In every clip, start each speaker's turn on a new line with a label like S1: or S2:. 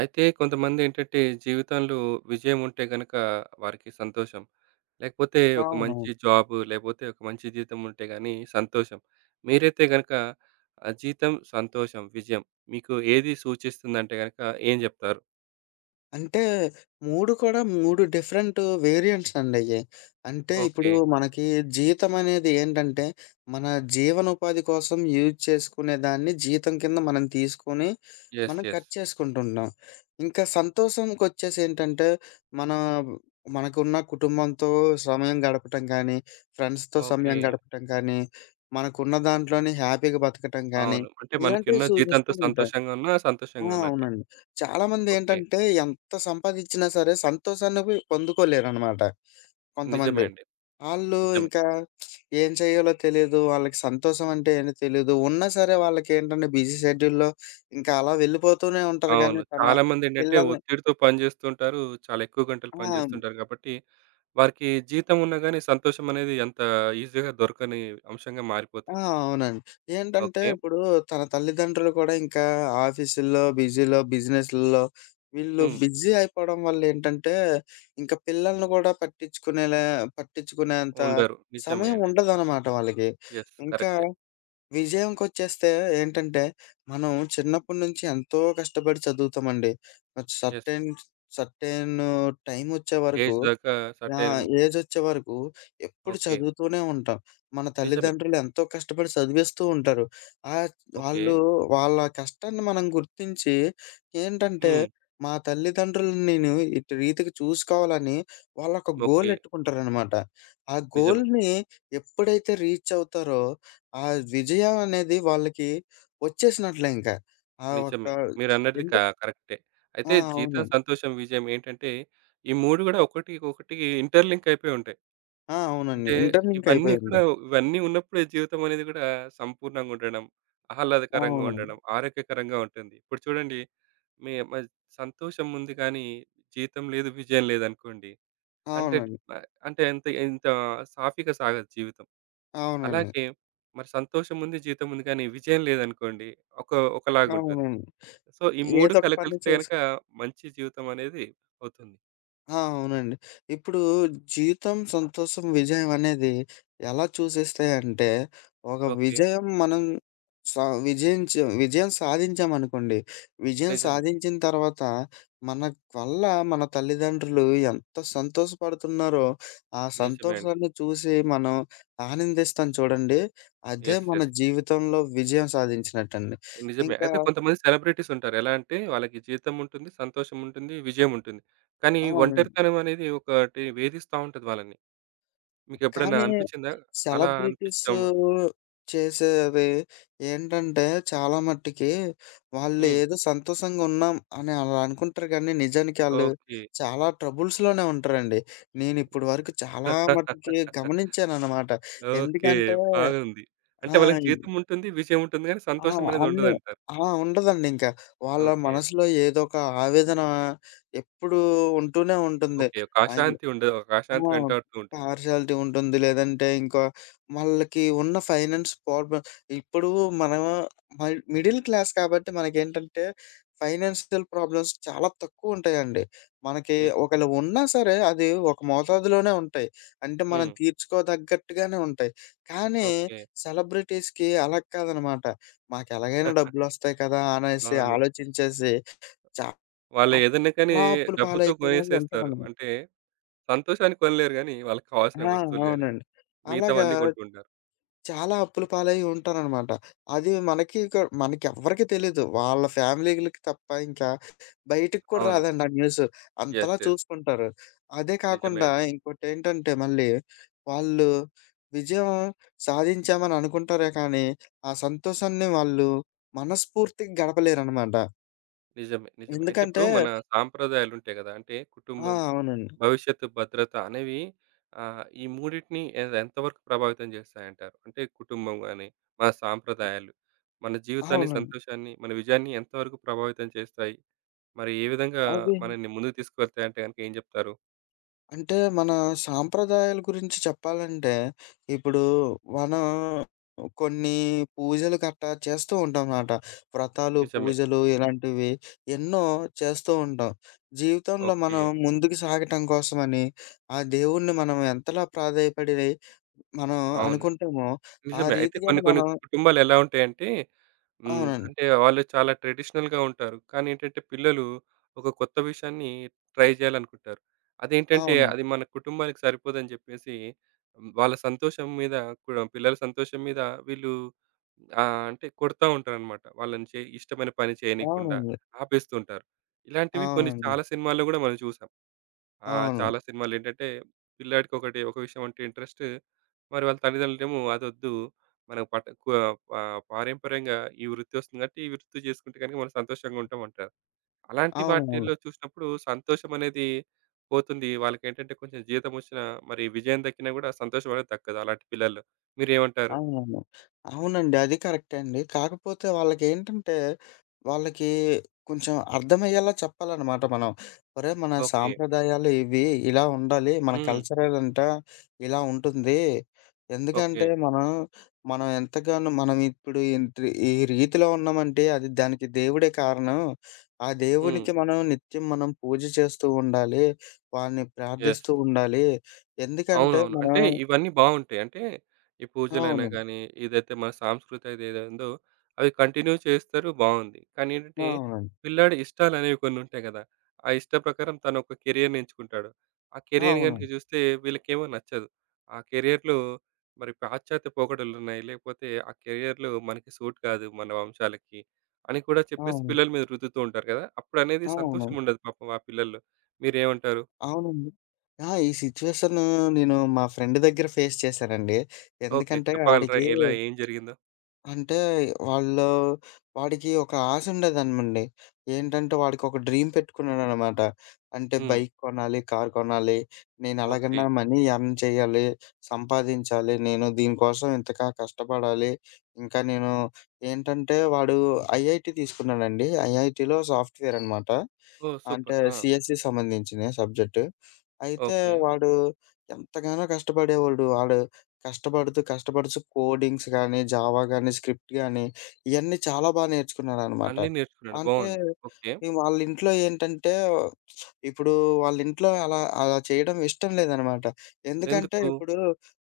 S1: అయితే కొంతమందేంటంటే జీవితంలో విజయం ఉంటే గనక వారికి సంతోషం. లేకపోతే ఒక
S2: అవునవును.
S1: మంచి జాబు, లేపోతే ఒక మంచి జీతం ఉంటే గాని సంతోషం. మీరైతే గనక జీతం, సంతోషం, విజయం మీకు ఏది సూచిస్తుందంటే గనక ఏం జెప్తారు?
S2: అంటే 3 కూడా 3 డిఫరెంట్ వేరియంట్స్ అండయ్యి. అంటే ఇప్పుడు
S1: ఓకే.
S2: మనకి జీతమనేది ఏంటంటే, మన జీవనోపాధి కోసం యూజ్ చేసుకునే దాన్ని జీతం కింద మనం తీసుకొని,
S1: యెస్.
S2: మనం
S1: యెస్.
S2: ఖర్చు చేసుకుంటున్నాం. ఇంకా సంతోషంకొచ్చేసేంటంటే, మన మనకున్న కుటుంబంతో సమయం గడపటం కానీ, ఫ్రెండ్స్‌తో
S1: ఓకే.
S2: సమయం గడపటం కానీ, మనకున్న దాంట్లోనే హ్యాపీగా బతకటం కానీ,
S1: అవును. అంటే
S2: ఇలాంటివి
S1: మనకున్న
S2: సూచిస్తూ
S1: జీతంతో
S2: ఉంటాయి.
S1: సంతోషంగా ఉన్నా, సంతోషంగా ఉన్నట్టే.
S2: అవునండి.
S1: ఓకే.
S2: చాలామందేంటంటే ఎంత సంపాదిచ్చినా సరే సంతోషాన్ని పొందుకోలేరనమాట
S1: నిజమే
S2: కొంతమంది.
S1: అండి.
S2: ఆళ్ళు
S1: నిజమే.
S2: ఇంకా ఏం చేయాలో తెలీదు. వాళ్ళకి సంతోషం అంటే ఏంటో తెలీదు. ఉన్నా సరే వాళ్ళకేంటంటే బిజీ షెడ్యూల్‌లో ఇంకా అలా వెళ్ళిపోతూనే ఉంటారు గానీ
S1: అవును.
S2: తన
S1: చాలామందేంటంటే
S2: పిల్లల్ని
S1: ఒత్తిడితో పని జేస్తుంటారు. చాలా ఎక్కువ గంటలు పని
S2: ఆ!
S1: జేస్తుంటారు గాబట్టి వారికి జీతం ఉన్నా గాని సంతోషం అనేది అంత ఈజీగా దొరకని అంశంగా
S2: ఆ!
S1: మారిపోతుంది.
S2: అవునండి. ఏంటంటే
S1: ఓకే.
S2: ఇప్పుడు తన తల్లిదండ్రులు కూడా ఇంకా ఆఫీసుల్లో, బిజీలో, బిజినెస్‌ల్లో వీళ్ళు
S1: హ్మ్.
S2: బిజీ అయిపోవడం వల్ల ఏంటంటే, ఇంకా పిల్లల్ని కూడా పట్టించుకునేంత
S1: ఉండరు. నిజమే
S2: సమయం
S1: అండి.
S2: ఉండదనమాట వాళ్ళకి.
S1: యెస్.
S2: ఇంకా
S1: కరెక్టే.
S2: విజయంకొచ్చేస్తే ఏంటంటే, మనం చిన్నప్పటి నుంచి ఎంతో కష్టపడి చదువుతామండి. ఒక
S1: యెస్.
S2: సర్టెన్ సర్టెన్ టైమొచ్చే వరకు
S1: ఏజ్ దాకా
S2: ఆ!
S1: సర్టైన్
S2: ఏజొచ్చే వరకు ఎప్పుడు
S1: ఓకే.
S2: చదువుతూనే ఉంటాం. మన
S1: నిజమే.
S2: తల్లిదండ్రులు ఎంతో కష్టపడి చదివిస్తూ ఉంటారు. ఆహ్,
S1: ఓకే.
S2: వాళ్ళు వాళ్ళ కష్టాన్ని మనం గుర్తించి ఏంటంటే,
S1: హ్మ్.
S2: మా తల్లిదండ్రులను నేను ఇటు రీతికి చూసుకోవాలని వాళ్ళొక గోల్
S1: ఓకే.
S2: ఎట్టుకుంటారనమాట. ఆ
S1: నిజమే.
S2: గోల్‌ని ఎప్పుడైతే రీచ్ అవుతారో, ఆ విజయం అనేది వాళ్ళకి వచ్చేసినట్లే ఇంక. ఆ ఒక్క
S1: నిజమే. మీరన్నది క
S2: ఎందు
S1: కరెక్టే.
S2: ఆ!
S1: అయితే జీతం,
S2: అవునండి.
S1: సంతోషం, విజయం ఏంటంటే ఈ 3 గూడా ఒకటికొకటి ఇంటర్‌లింక్ అయిపోయి ఉంటాయి.
S2: ఆ! అవునండి.
S1: అంటే
S2: ఇంటర్ లింక్
S1: ఇవన్నీ
S2: అయిపోయి
S1: కూడా
S2: ఉంటాయి.
S1: ఇవన్నీ ఉన్నప్పుడే జీవితం అనేది కూడా సంపూర్ణంగా ఉండడం, ఆహ్లాదకరంగా
S2: అవునండి.
S1: ఉండడం, ఆరోగ్యకరంగా ఉంటుంది. ఇప్పుడు చూడండి మీ మ సంతోషం ఉంది కానీ, జీతం లేదు, విజయం లేదనుకోండి. అంటే
S2: అవునండి.
S1: అంటే ఎంత ఎంత సాఫీగా సాగదు జీవితం.
S2: అవునండి.
S1: అలాగే మరి సంతోషం ఉంది, జీతం ఉంది కానీ విజయం లేదనుకోండి ఒక ఒకలాగా ఉంటుంది.
S2: అవునండి.
S1: సో, ఈ 3
S2: ఏదో ఒక పని
S1: కలగలిస్తే
S2: చేసి
S1: గనుక మంచి జీవితం అనేది అవుతుంది.
S2: ఆ! అవునండి. ఇప్పుడు జీవితం, సంతోషం, విజయం అనేది ఎలా చూసేస్తాయంటే, ఒక
S1: ఓకే.
S2: విజయం మనం సా విజయించ విజయం సాధించామనుకోండి. విజయం
S1: నిజమే.
S2: సాధించిన తర్వాత మన వల్ల మన తల్లిదండ్రులు ఎంత సంతోషపడుతున్నారో, ఆ
S1: నిజమే అండి.
S2: సంతోషాన్ని చూసి మనం ఆనందిస్తాం చూడండి. అదే
S1: యెస్.
S2: మన
S1: యెస్.
S2: జీవితంలో విజయం సాధించినట్టండి.
S1: నిజమే.
S2: ఇంకా
S1: అయితే కొంతమంది సెలబ్రిటీస్ ఉంటారు. ఎలా అంటే వాళ్ళకి జీతం ఉంటుంది, సంతోషం ఉంటుంది, విజయం ఉంటుంది. కానీ
S2: అవునండి.
S1: ఒంటరితనం అనేది ఒకటి వేధిస్తా ఉంటది వాళ్ళని. మీకెప్పుడైనా
S2: కానీ
S1: అనిపిచ్చిందా? అలా
S2: సెలబ్రిటీస్
S1: అనిపిచ్చం
S2: చేసేది ఏంటంటే చాలా మట్టికి వాళ్ళు
S1: హ్మ్.
S2: ఏదో సంతోషంగా ఉన్నాం అని అలా అనుకుంటారు కానీ నిజానికి ఆళ్ళు
S1: ఓకే.
S2: చాలా ట్రబుల్స్‌లోనే ఉంటారండి. నేనిప్పటి వరకు చాలా
S1: ఓకే.
S2: మట్టుకి గమనించాననమాట. ఎందుకంటే
S1: బాగుంది. అంటే
S2: ఆ!
S1: వాళ్ళకి జీతం ఉంటుంది, విజయం ఉంటుంది గానీ
S2: ఆ!
S1: సంతోషం అనేది
S2: అన్ని
S1: ఉండదంటారు.
S2: ఆ! ఉండదండింక. వాళ్ళ
S1: ఓకే.
S2: మనసులో ఏదో ఒక ఆవేదన ఎప్పుడూ ఉంటూనే ఉంటుంది.
S1: ఓకే. ఒక
S2: అయి
S1: అశాంతి ఉండదు. ఒక
S2: ఆ!
S1: అశాంతి వెంటాడుతూ ఉంటుంది.
S2: పార్షియాలిటీ ఉంటుంది. లేదంటే ఇంకా వాళ్ళకి ఉన్న ఫైనాన్స్ ప్రాబ్లమ్ ఇప్పుడు మనం మల్ మిడిల్ క్లాస్ కాబట్టి మనకేంటంటే ఫైనాన్షియల్ ప్రాబ్లమ్స్ చాలా తక్కువుంటాయండి. మనకి
S1: యెస్.
S2: ఒకవేళ ఉన్నా సరే అది ఒక మోతాదులోనే ఉంటాయి. అంటే మనం
S1: హ్మ్.
S2: తీర్చుకోదగ్గట్టుగానే ఉంటాయి. కానీ
S1: ఓకే.
S2: సెలబ్రిటీస్‌కి అలా కాదనమాట. మాకెలాగైనా డబ్బులొస్తాయి కదా! అనేసి
S1: అవును.
S2: ఆలోచించేసి
S1: వాళ్ళు ఏదన్నా కానీ
S2: చాలా అప్పుల
S1: డబ్బుతో కొనేసేస్తారు.
S2: పాలైపోయినోళ్ళుంటారనమాట.
S1: అంటే సంతోషాన్ని కొనలేరు గానీ, వాళ్ళకి
S2: ఆ!
S1: కావాల్సిన వస్తువులు గానీ,
S2: అవునండి. అలాగా
S1: మిగతావన్నీ కొంటుంటారు.
S2: చాలా అప్పుల పాలై ఉంటారనమాట. అది మనకి ఇక మనకెవ్వరికీ తెలీదు. వాళ్ళ ఫ్యామిలీలకి తప్ప ఇంకా బయటికి కూడా
S1: అవును.
S2: రాదండి ఆ న్యూస్. అంతలా
S1: యెస్. యెస్.
S2: చూసుకుంటారు. అదే
S1: నిజమే
S2: కాకుండా
S1: అండి.
S2: ఇంకోటేంటంటే మళ్ళీ వాళ్ళు విజయం సాధించామని అనుకుంటారే కానీ, ఆ సంతోషాన్ని వాళ్ళు మనస్ఫూర్తిగా గడపలేరనమాట.
S1: నిజమే. నిజమే. అయితే
S2: ఎందుకంటే
S1: ఇప్పుడు మన సాంప్రదాయాలుంటాయి గదా! అంటే
S2: ఆ!
S1: కుటుంబం,
S2: అవునండి.
S1: భవిష్యత్తు భద్రత అనేవి ఈ మూడిటిని ఎంతవరకు ప్రభావితం జేస్తాయంటారు? అంటే కుటుంబం గానీ, మన సాంప్రదాయాలు, మన జీవితాన్ని,
S2: అవునండి.
S1: సంతోషాన్ని, మన విజయాన్ని ఎంతవరకు ప్రభావితం చేస్తాయి? మరి ఏ విధంగా
S2: అవి
S1: మనల్ని ముందుకు తీసుకువెళ్తాయంటే గనక ఏం జెప్తారు?
S2: అంటే మన సాంప్రదాయాల గురించి చెప్పాలంటే, ఇప్పుడు మనం కొన్ని పూజలు గట్టా చేస్తూ ఉంటాంమాట. వ్రతాలు,
S1: నిజమే.
S2: పూజలు ఇలాంటివి ఎన్నో చేస్తూ ఉంటాం. జీవితంలో
S1: ఓకే.
S2: మనం ముందుకు సాగటం కోసమని, ఆ దేవుడిని మనం ఎంతలా ప్రాధేయపడి మనం
S1: అవును.
S2: అనుకుంటామో, ఆ
S1: నిజమే. అయితే కొన్ని
S2: రీతిగానే
S1: కొన్ని
S2: మనం
S1: కుటుంబాలెలా ఉంటాయంటే హ్మ్.
S2: అవునండి.
S1: అంటే వాళ్ళు చాలా ట్రెడిషనల్‌గా ఉంటారు. కానీ ఏంటంటే పిల్లలు ఒక కొత్త విషయాన్ని ట్రై చేయాలనుకుంటారు. అదేంటంటే
S2: అవును.
S1: అది మన కుటుంబానికి సరిపోదని చెప్పేసి వాళ్ళ సంతోషం మీద కూడా పిల్లల సంతోషం మీద వీళ్ళు అంటే కొడతా ఉంటారనమాట. వాళ్ళని ఇష్టమైన పని చేయనీయకుండా
S2: అవునండి.
S1: ఆపేస్తూ ఉంటారు. ఇలాంటివి కొన్ని
S2: అవునండి.
S1: చాలా సినిమాల్లో కూడా మనం చూసాం. ఆ!
S2: అవును. అవును.
S1: చాలా సినిమాలేంటంటే, పిల్లాడికి ఒక విషయం అంటే ఇంట్రెస్ట్. మరి వాళ్ళ తల్లిదండ్రులేమో అదొద్దు. మనకు పట్ట కు పారంపర్యంగా ఈ వృత్తి వస్తుంది కాబట్టి, ఈ వృత్తి చేసుకుంటే గనుక మనం సంతోషంగా ఉంటామంటారు. అలాంటి
S2: అవును.
S1: వాటిల్లో చూసినప్పుడు సంతోషమనేది పోతుంది. వాళ్ళకేంటంటే కొంచెం జీతం వచ్చినా, మరి విజయం దక్కినా గూడా సంతోషమనేది దక్కదు అలాంటి పిల్లల్లో. మీరేమంటారు?
S2: అవునవును. అవునండి. అది కరెక్టే అండి. కాకపోతే వాళ్ళకేంటంటే, వాళ్ళకి కొంచెం అర్థమయ్యేలా చెప్పాలనమాట మనం. ఒరేయ్! మన
S1: ఓకే.
S2: సాంప్రదాయాలు ఇవి, ఇలా ఉండాలి. మన
S1: హ్మ్.
S2: కల్చరల్ అంట ఇలా ఉంటుంది.
S1: ఓకే.
S2: ఎందుకంటే, మనం మనం ఎంతగానో మనం ఇప్పుడు ఇంత ఈ రీతిలో ఉన్నామంటే, అది దానికి దేవుడే కారణం. ఆ
S1: హ్మ్.
S2: దేవునికి మనం నిత్యం పూజ చేస్తూ ఉండాలి. వాడిని
S1: యెస్.
S2: ప్రార్థిస్తూ ఉండాలి. ఎందుకంటే,
S1: అవునవును.
S2: మనం
S1: అంటే ఇవన్నీ బావుంటాయి. అంటే ఈ పూజలైనా
S2: అవును.
S1: గానీ, ఏదైతే మన సాంస్కృతి ఏదేదుందో అవి కంటిన్యూ చేస్తారు బావుంది. కానీ ఏంటంటే,
S2: అవునండి.
S1: పిల్లాడి ఇష్టాలనేవి కొన్నుంటాయి గదా! ఆ ఇష్ట ప్రకారం తను ఒక కెరియర్‌ని ఎంచుకుంటాడు. ఆ కెరియర్
S2: అవును.
S1: గనుక చూస్తే వీళ్ళకేమో నచ్చదు. ఆ కెరియర్‌లో మరి పాశ్చాత్య పోకడలున్నాయి. లేకపోతే ఆ కెరియర్‌లో మనకి సూట్ కాదు మన వంశాలకి అని కూడా చెప్పేసి
S2: అవును.
S1: పిల్లల మీద రుద్దుతూ ఉంటారు కదా! అప్పుడనేది
S2: అవును.
S1: సంతోషముండదు పాపం ఆ పిల్లల్లో. మీరేమంటారు?
S2: అవునండి. ఈ సిట్యుయేషను నేను మా ఫ్రెండ్ దగ్గర ఫేస్ చేశానండి.
S1: ఓకే.
S2: ఎందుకంటే
S1: చెప్పగలరా
S2: ఆడికి
S1: ఎలా ఏం జరిగిందో?
S2: అంటే వాళ్ళు వాడికి ఒక ఆశ ఉండేదనమండి. ఏంటంటే వాడికొక డ్రీమ్ పెట్టుకున్నాడనమాట. అంటే
S1: హ్మ్.
S2: బైక్ కొనాలి, కార్ కొనాలి. నేను
S1: ఓకే.
S2: ఎలాగన్నా మనీ ఎర్న్ చేయాలి, సంపాదించాలి. నేను దీనికోసం ఇంతగా కష్టపడాలి. ఇంకా నేను ఏంటంటే వాడు ఐఐటీ తీసుకున్నాడండి. ఐఐటీలో సాఫ్ట్‌వేర్ అనమాట.
S1: ఓహ్!
S2: అంటే
S1: సూపర్. ఆ!
S2: సీఎస్‌కి సంబంధించిన సబ్జెక్ట్. అయితే
S1: ఓకే.
S2: వాడు ఎంతగానో కష్టపడేవాడు. వాడు కష్టపడుతూ, కోడింగ్స్ గానీ, జావా గానీ, స్క్రిప్ట్ గానీ, ఇయన్నీ చాలా బా నేర్చుకున్నాననమాట.
S1: అన్నీ నేర్చుకున్నాడు.
S2: అంటే,
S1: బావుంది. ఓకే.
S2: ఈ వాళ్ళింట్లో ఏంటంటే, ఇప్పుడు వాళ్ళింట్లో అలా అలా చేయడం ఇష్టం లేదనమాట. ఎందుకంటే,
S1: ఎందుకు?
S2: ఇప్పుడు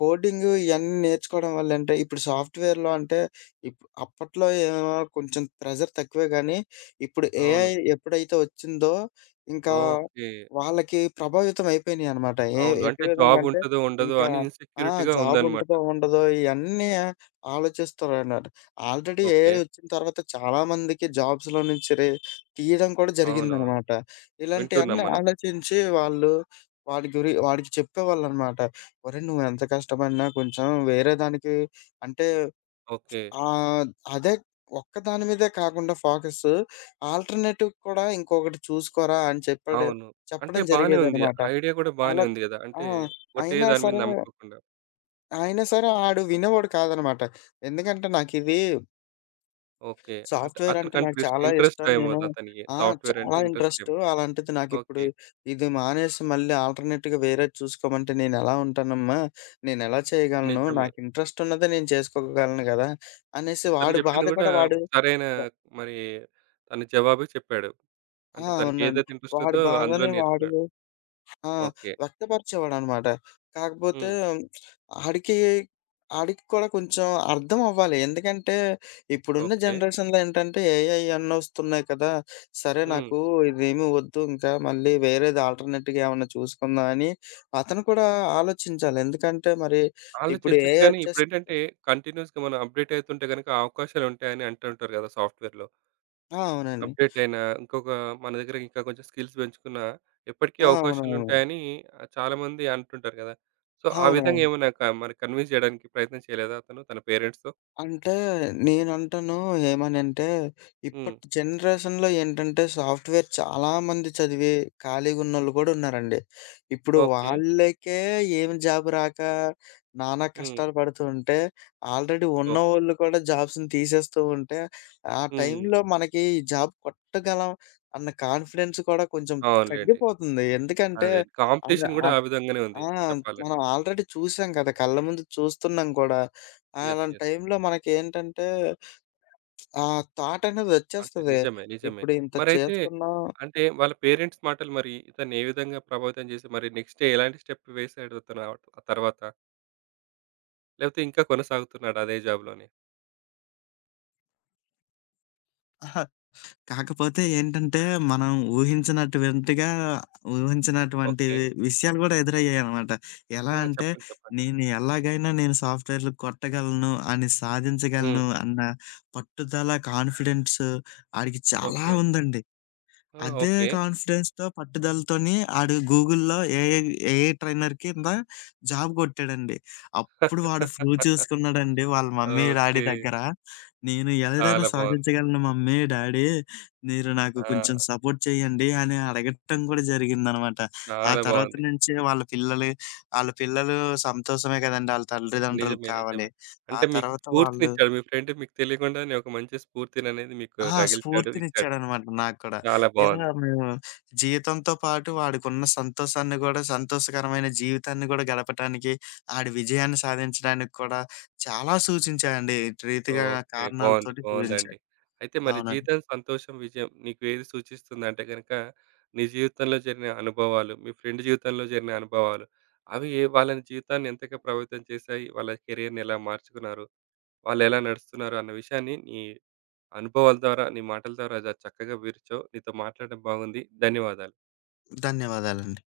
S2: కోడింగు ఇయన్నీ నేర్చుకోవడం వల్లంటే, ఇప్పుడు సాఫ్ట్‌వేర్‌లో అంటే, ఇప్ అప్పట్లో ఏమో కొంచెం ప్రెషర్ తక్కువే గానీ, ఇప్పుడు ఏఐ
S1: అవును.
S2: ఎప్పుడైతే ఒచ్చిందో, ఇంకా
S1: ఓకే.
S2: వాళ్ళకి ప్రభావితం అయిపోయినియనమాట. ఏ
S1: అవును.
S2: ఎట్టి
S1: అంటే
S2: విధంగా
S1: జాబ్
S2: అంటే,
S1: ఉంటదో, ఉండదో
S2: ఇంకా
S1: అని
S2: ఆ!
S1: ఇన్‌సెక్యూరిటీ‌గా
S2: జాబ్
S1: ఉందన్నమాట.
S2: ఉంటదో ఉండదో ఇయన్నీ ఆలోచిస్తారన్నారు. Already AI
S1: okay.
S2: వచ్చిన తర్వాత చాలా మందికి జాబ్స్‌లో నుంచి తీయడం కూడా
S1: అవునవును.
S2: జరిగిందనమాట.
S1: వింటున్నాం
S2: ఇలాంటియన్నీ
S1: మనం.
S2: ఆలోచించి వాళ్ళు వాడికి చెప్పేవాళ్ళనమాట. ఒరేయ్! నువ్వెంత కష్టపడినా కొంచెం వేరే దానికి అంటే
S1: ఓకే.
S2: ఆహ్, అదే ఒక్క దాని మీదే కాకుండా ఆల్టర్‌నేటివ్ కూడా ఇంకొకటి చూసుకోరా అని
S1: అవును. అంటే
S2: చెప్పడం
S1: బానే ఉంది.
S2: జరిగేదనమాట.
S1: ఐడియా కూడా బానే
S2: అలా
S1: ఉంది గదా!
S2: ఆ!
S1: అంటే ఒకటే
S2: అయినా
S1: దాని మీద
S2: సరే
S1: నమ్మకోకుండా.
S2: అయినా సరే ఆడు వినేవాడు కాదనమాట. ఎందుకంటే నాకిది
S1: ఓకే. అంటే
S2: సాఫ్ట్‌వేర్ అంటే
S1: అతనికి
S2: నాకు
S1: ఇంట్రెస్ట్
S2: చాలా
S1: ఇంట్రెస్ట్
S2: ఇష్టం.
S1: ఏమో
S2: నేను
S1: అతనికి
S2: ఆ!
S1: సాఫ్ట్‌వేర్
S2: చాలా
S1: అంటే ఇంట్రెస్ట్
S2: ఇంట్రెస్టు.
S1: ఏమో.
S2: అలాంటిది నాకిప్పుడు
S1: ఓకే.
S2: ఇది మానేసి మళ్ళీ ఆల్టర్‌నేట్‌గా వేరేది చూసుకోమంటే నేనెలా ఉంటానమ్మా? నేనెలా చేయగలను?
S1: నిజమే.
S2: నాకు ఇంట్రెస్ట్ ఉన్నదే నేను చేసుకోగలను గదా! అనేసి
S1: ఇతను
S2: వాడి బాధ
S1: చెప్పింది గూడా
S2: కూడా వాడు
S1: సరైన మరి తను జవాబే చెప్పాడు.
S2: ఆ!
S1: అంటే
S2: అవునండి.
S1: తనకేదైతే ఇంట్రెస్ట్
S2: వాడి
S1: ఉందో అందులో
S2: బాధని వాడు
S1: నేర్చుకున్నాడు.
S2: ఆ!
S1: ఓకే.
S2: వ్యక్తపరిచేవాడనమాట. కాకపోతే
S1: హ్మ్.
S2: ఆడికి, ఆడికి కూడా కొంచెం అర్థం అవ్వాలి. ఎందుకంటే ఇప్పుడున్న
S1: ఓకే.
S2: జనరేషన్‌లో ఏంటంటే ఏఐ అన్నొస్తున్నాయి కదా! సరే
S1: హ్మ్.
S2: నాకు ఇదేమి వద్దు ఇంకా మళ్ళీ వేరేది ఆల్టర్‌నేట్‌గా ఏమన్నా చూసుకుందాం అని అతను కూడా ఆలోచించాలి. ఎందుకంటే మరి ఇప్పుడు
S1: ఆలోచించొచ్చు
S2: ఏఐ
S1: గానీ
S2: వచ్చేసింది.
S1: ఇప్పుడేంటంటే కంటిన్యూయస్‌గా మనం అప్‌డేట్ అవుతుంటే గనక అవకాశాలుంటాయని అంటుంటారు గదా! సాఫ్ట్‌వేర్‌లో.
S2: ఆ! అవునండి.
S1: అప్‌డేట్ అయినా ఇంకొక మన దగ్గర ఇంకా కొంచెం స్కిల్స్ పెంచుకున్నా ఎప్పటికీ
S2: ఆ! అవునవును.
S1: అవకాశాలుంటాయని చాలామంది అంటుంటారు గదా! సో, ఆ విధంగా
S2: అవునవును.
S1: ఏమైనా మరి కన్విన్స్ జేయడానికి ప్రయత్నం చేయలేదా అతను తన పేరెంట్స్‌తో?
S2: అంటే నేనంటాను ఏమనంటే,
S1: హ్మ్.
S2: ఇప్పటి జనరేషన్‌లో ఏంటంటే సాఫ్ట్‌వేర్ చాలామంది చదివి ఖాళీగున్నోళ్ళు గూడా ఉన్నారండి. ఇప్పుడు
S1: ఓకే.
S2: వాళ్ళకే ఏమి జాబ్ రాక నానా
S1: హ్మ్.
S2: కష్టాలు పడుతూ ఉంటే, ఆల్రెడీ
S1: ఓకే.
S2: ఉన్నవోళ్ళు కూడా జాబ్స్‌ని తీసేస్తూ ఉంటే, ఆ
S1: హ్మ్.
S2: టైంలో మనకి ఈ జాబ్ కొట్టగలం అన్న కాన్ఫిడెన్స్ కూడా కొంచెం
S1: అవునులేండి.
S2: తగ్గిపోతుంది. ఎందుకంటే,
S1: అదే
S2: అద
S1: కాంపిటీషన్ గూడా ఆ
S2: ఆ!
S1: విధంగానే ఉంది చెప్పాలంటే.
S2: మనం ఆల్రెడీ చూసాం కదా! కళ్ళ ముందు చూస్తున్నాం కూడా.
S1: యెస్.
S2: అలాంటి
S1: యెస్.
S2: టైంలో మనకేంటంటే, ఆ థాట్ అనేది
S1: అంటే
S2: వచ్చేస్తది.
S1: నిజమే. నిజమే.
S2: ఇప్పుడు ఇంత
S1: మరైతే
S2: చేస్తున్నాం
S1: అంటే వాళ్ళ పేరెంట్స్ మాటలు మరి ఇతన్ని ఏ విధంగా ప్రభావితం చేసి మరి నెక్స్ట్ డే ఎలాంటి స్టెప్ వేసాడు అతను ఆ ఆ తర్వాత? లేకపోతే ఇంకా కొనసాగుతున్నాడా అదే జాబ్‌లోనే?
S2: అహా! కాకపోతే ఏంటంటే, మనం ఊహించినటువంటిగా ఊహించినటువంటి
S1: ఓకే.
S2: విషయాలు గూడా ఎదురయ్యాయనమాట. ఎలా
S1: ఆ!
S2: అంటే,
S1: చెప్పండి. చెప్పండి.
S2: నేను సాఫ్ట్‌వేర్‌లు కొట్టగలను, అని
S1: హ్మ్.
S2: సాధించగలను అన్న పట్టుదల, కాన్ఫిడెన్స్ ఆడికి చాలా
S1: ఓకే.
S2: ఉందండి.
S1: ఆ!
S2: అదే
S1: ఓకే.
S2: కాన్ఫిడెన్స్‌తో, పట్టుదలతోని ఆడు గూగుల్‌లో ఏఐ ఏఐ ట్రైనర్ కింద జాబ్ కొట్టాడండి. అప్పుడు వాడు ప్రూవ్ చేసుకున్నాడండి వాళ్ళ మమ్మీ, డాడీ
S1: ఓకే.
S2: దగ్గర. నేను ఏదైనా
S1: చాలా బావుంది.
S2: సాధించగలను మమ్మీ, డాడీ మీరు నాకు
S1: ఆ!
S2: కొంచెం సపోర్ట్ చేయండి అని అడగటం కూడా జరిగిందనమాట. ఆ
S1: చాలా
S2: తర్వాత
S1: బావుంది.
S2: నుంచి వాళ్ళ పిల్లలు, ఆళ్ళ పిల్లలు సంతోషమే కదండీ! ఆళ్ళ తల్లిదండ్రులకి
S1: నిజమే.
S2: కావాలి.
S1: నిజమే.
S2: ఆ
S1: అంటే మీకు
S2: తర్వాత వాళ్ళు
S1: స్ఫూర్తినిచ్చాడు. మీ ఫ్రెండ్ మీకు తెలియకుండానే ఒక మంచి స్ఫూర్తిననేది మీకు
S2: ఆ!
S1: రగిల్చాడు, ఇచ్చాడు.
S2: స్ఫూర్తినిచ్చాడనమాట నాకు కూడా.
S1: చాలా
S2: ఇలా
S1: బావుంది.
S2: మేము జీతంతో పాటు వాడికున్న సంతోషాన్ని గూడా, సంతోషకరమైన జీవితాన్ని గూడా గడపటానికి, ఆడి విజయాన్ని సాధించడానికి కూడా చాలా సూచించాయండి. ఇటు రీతిగా
S1: ఓకే. బావుంది.
S2: కారణాలతోటి
S1: బావుందండి.
S2: సూచించాయి.
S1: అయితే మరి
S2: అవునండి.
S1: జీతం, సంతోషం, విజయం నీకు ఏది సూచిస్తుందంటే గనక నీ జీవితంలో జరిగిన అనుభవాలు, మీ ఫ్రెండ్ జీవితంలో జరిగిన అనుభవాలు, అవి వాళ్ళని జీవితాన్ని ఎంతగా ప్రభావితం చేశాయి? వాళ్ళ కెరియర్‌ని ఎలా మార్చుకున్నారు? వాళ్ళెలా నడుస్తున్నారు? అన్న విషయాన్ని నీ అనుభవాల ద్వారా, నీ మాటల ద్వారా చక్కగా వివరిచావు. నీతో మాట్లాడడం బాగుంది. ధన్యవాదాలు.
S2: ధన్యవాదాలండి.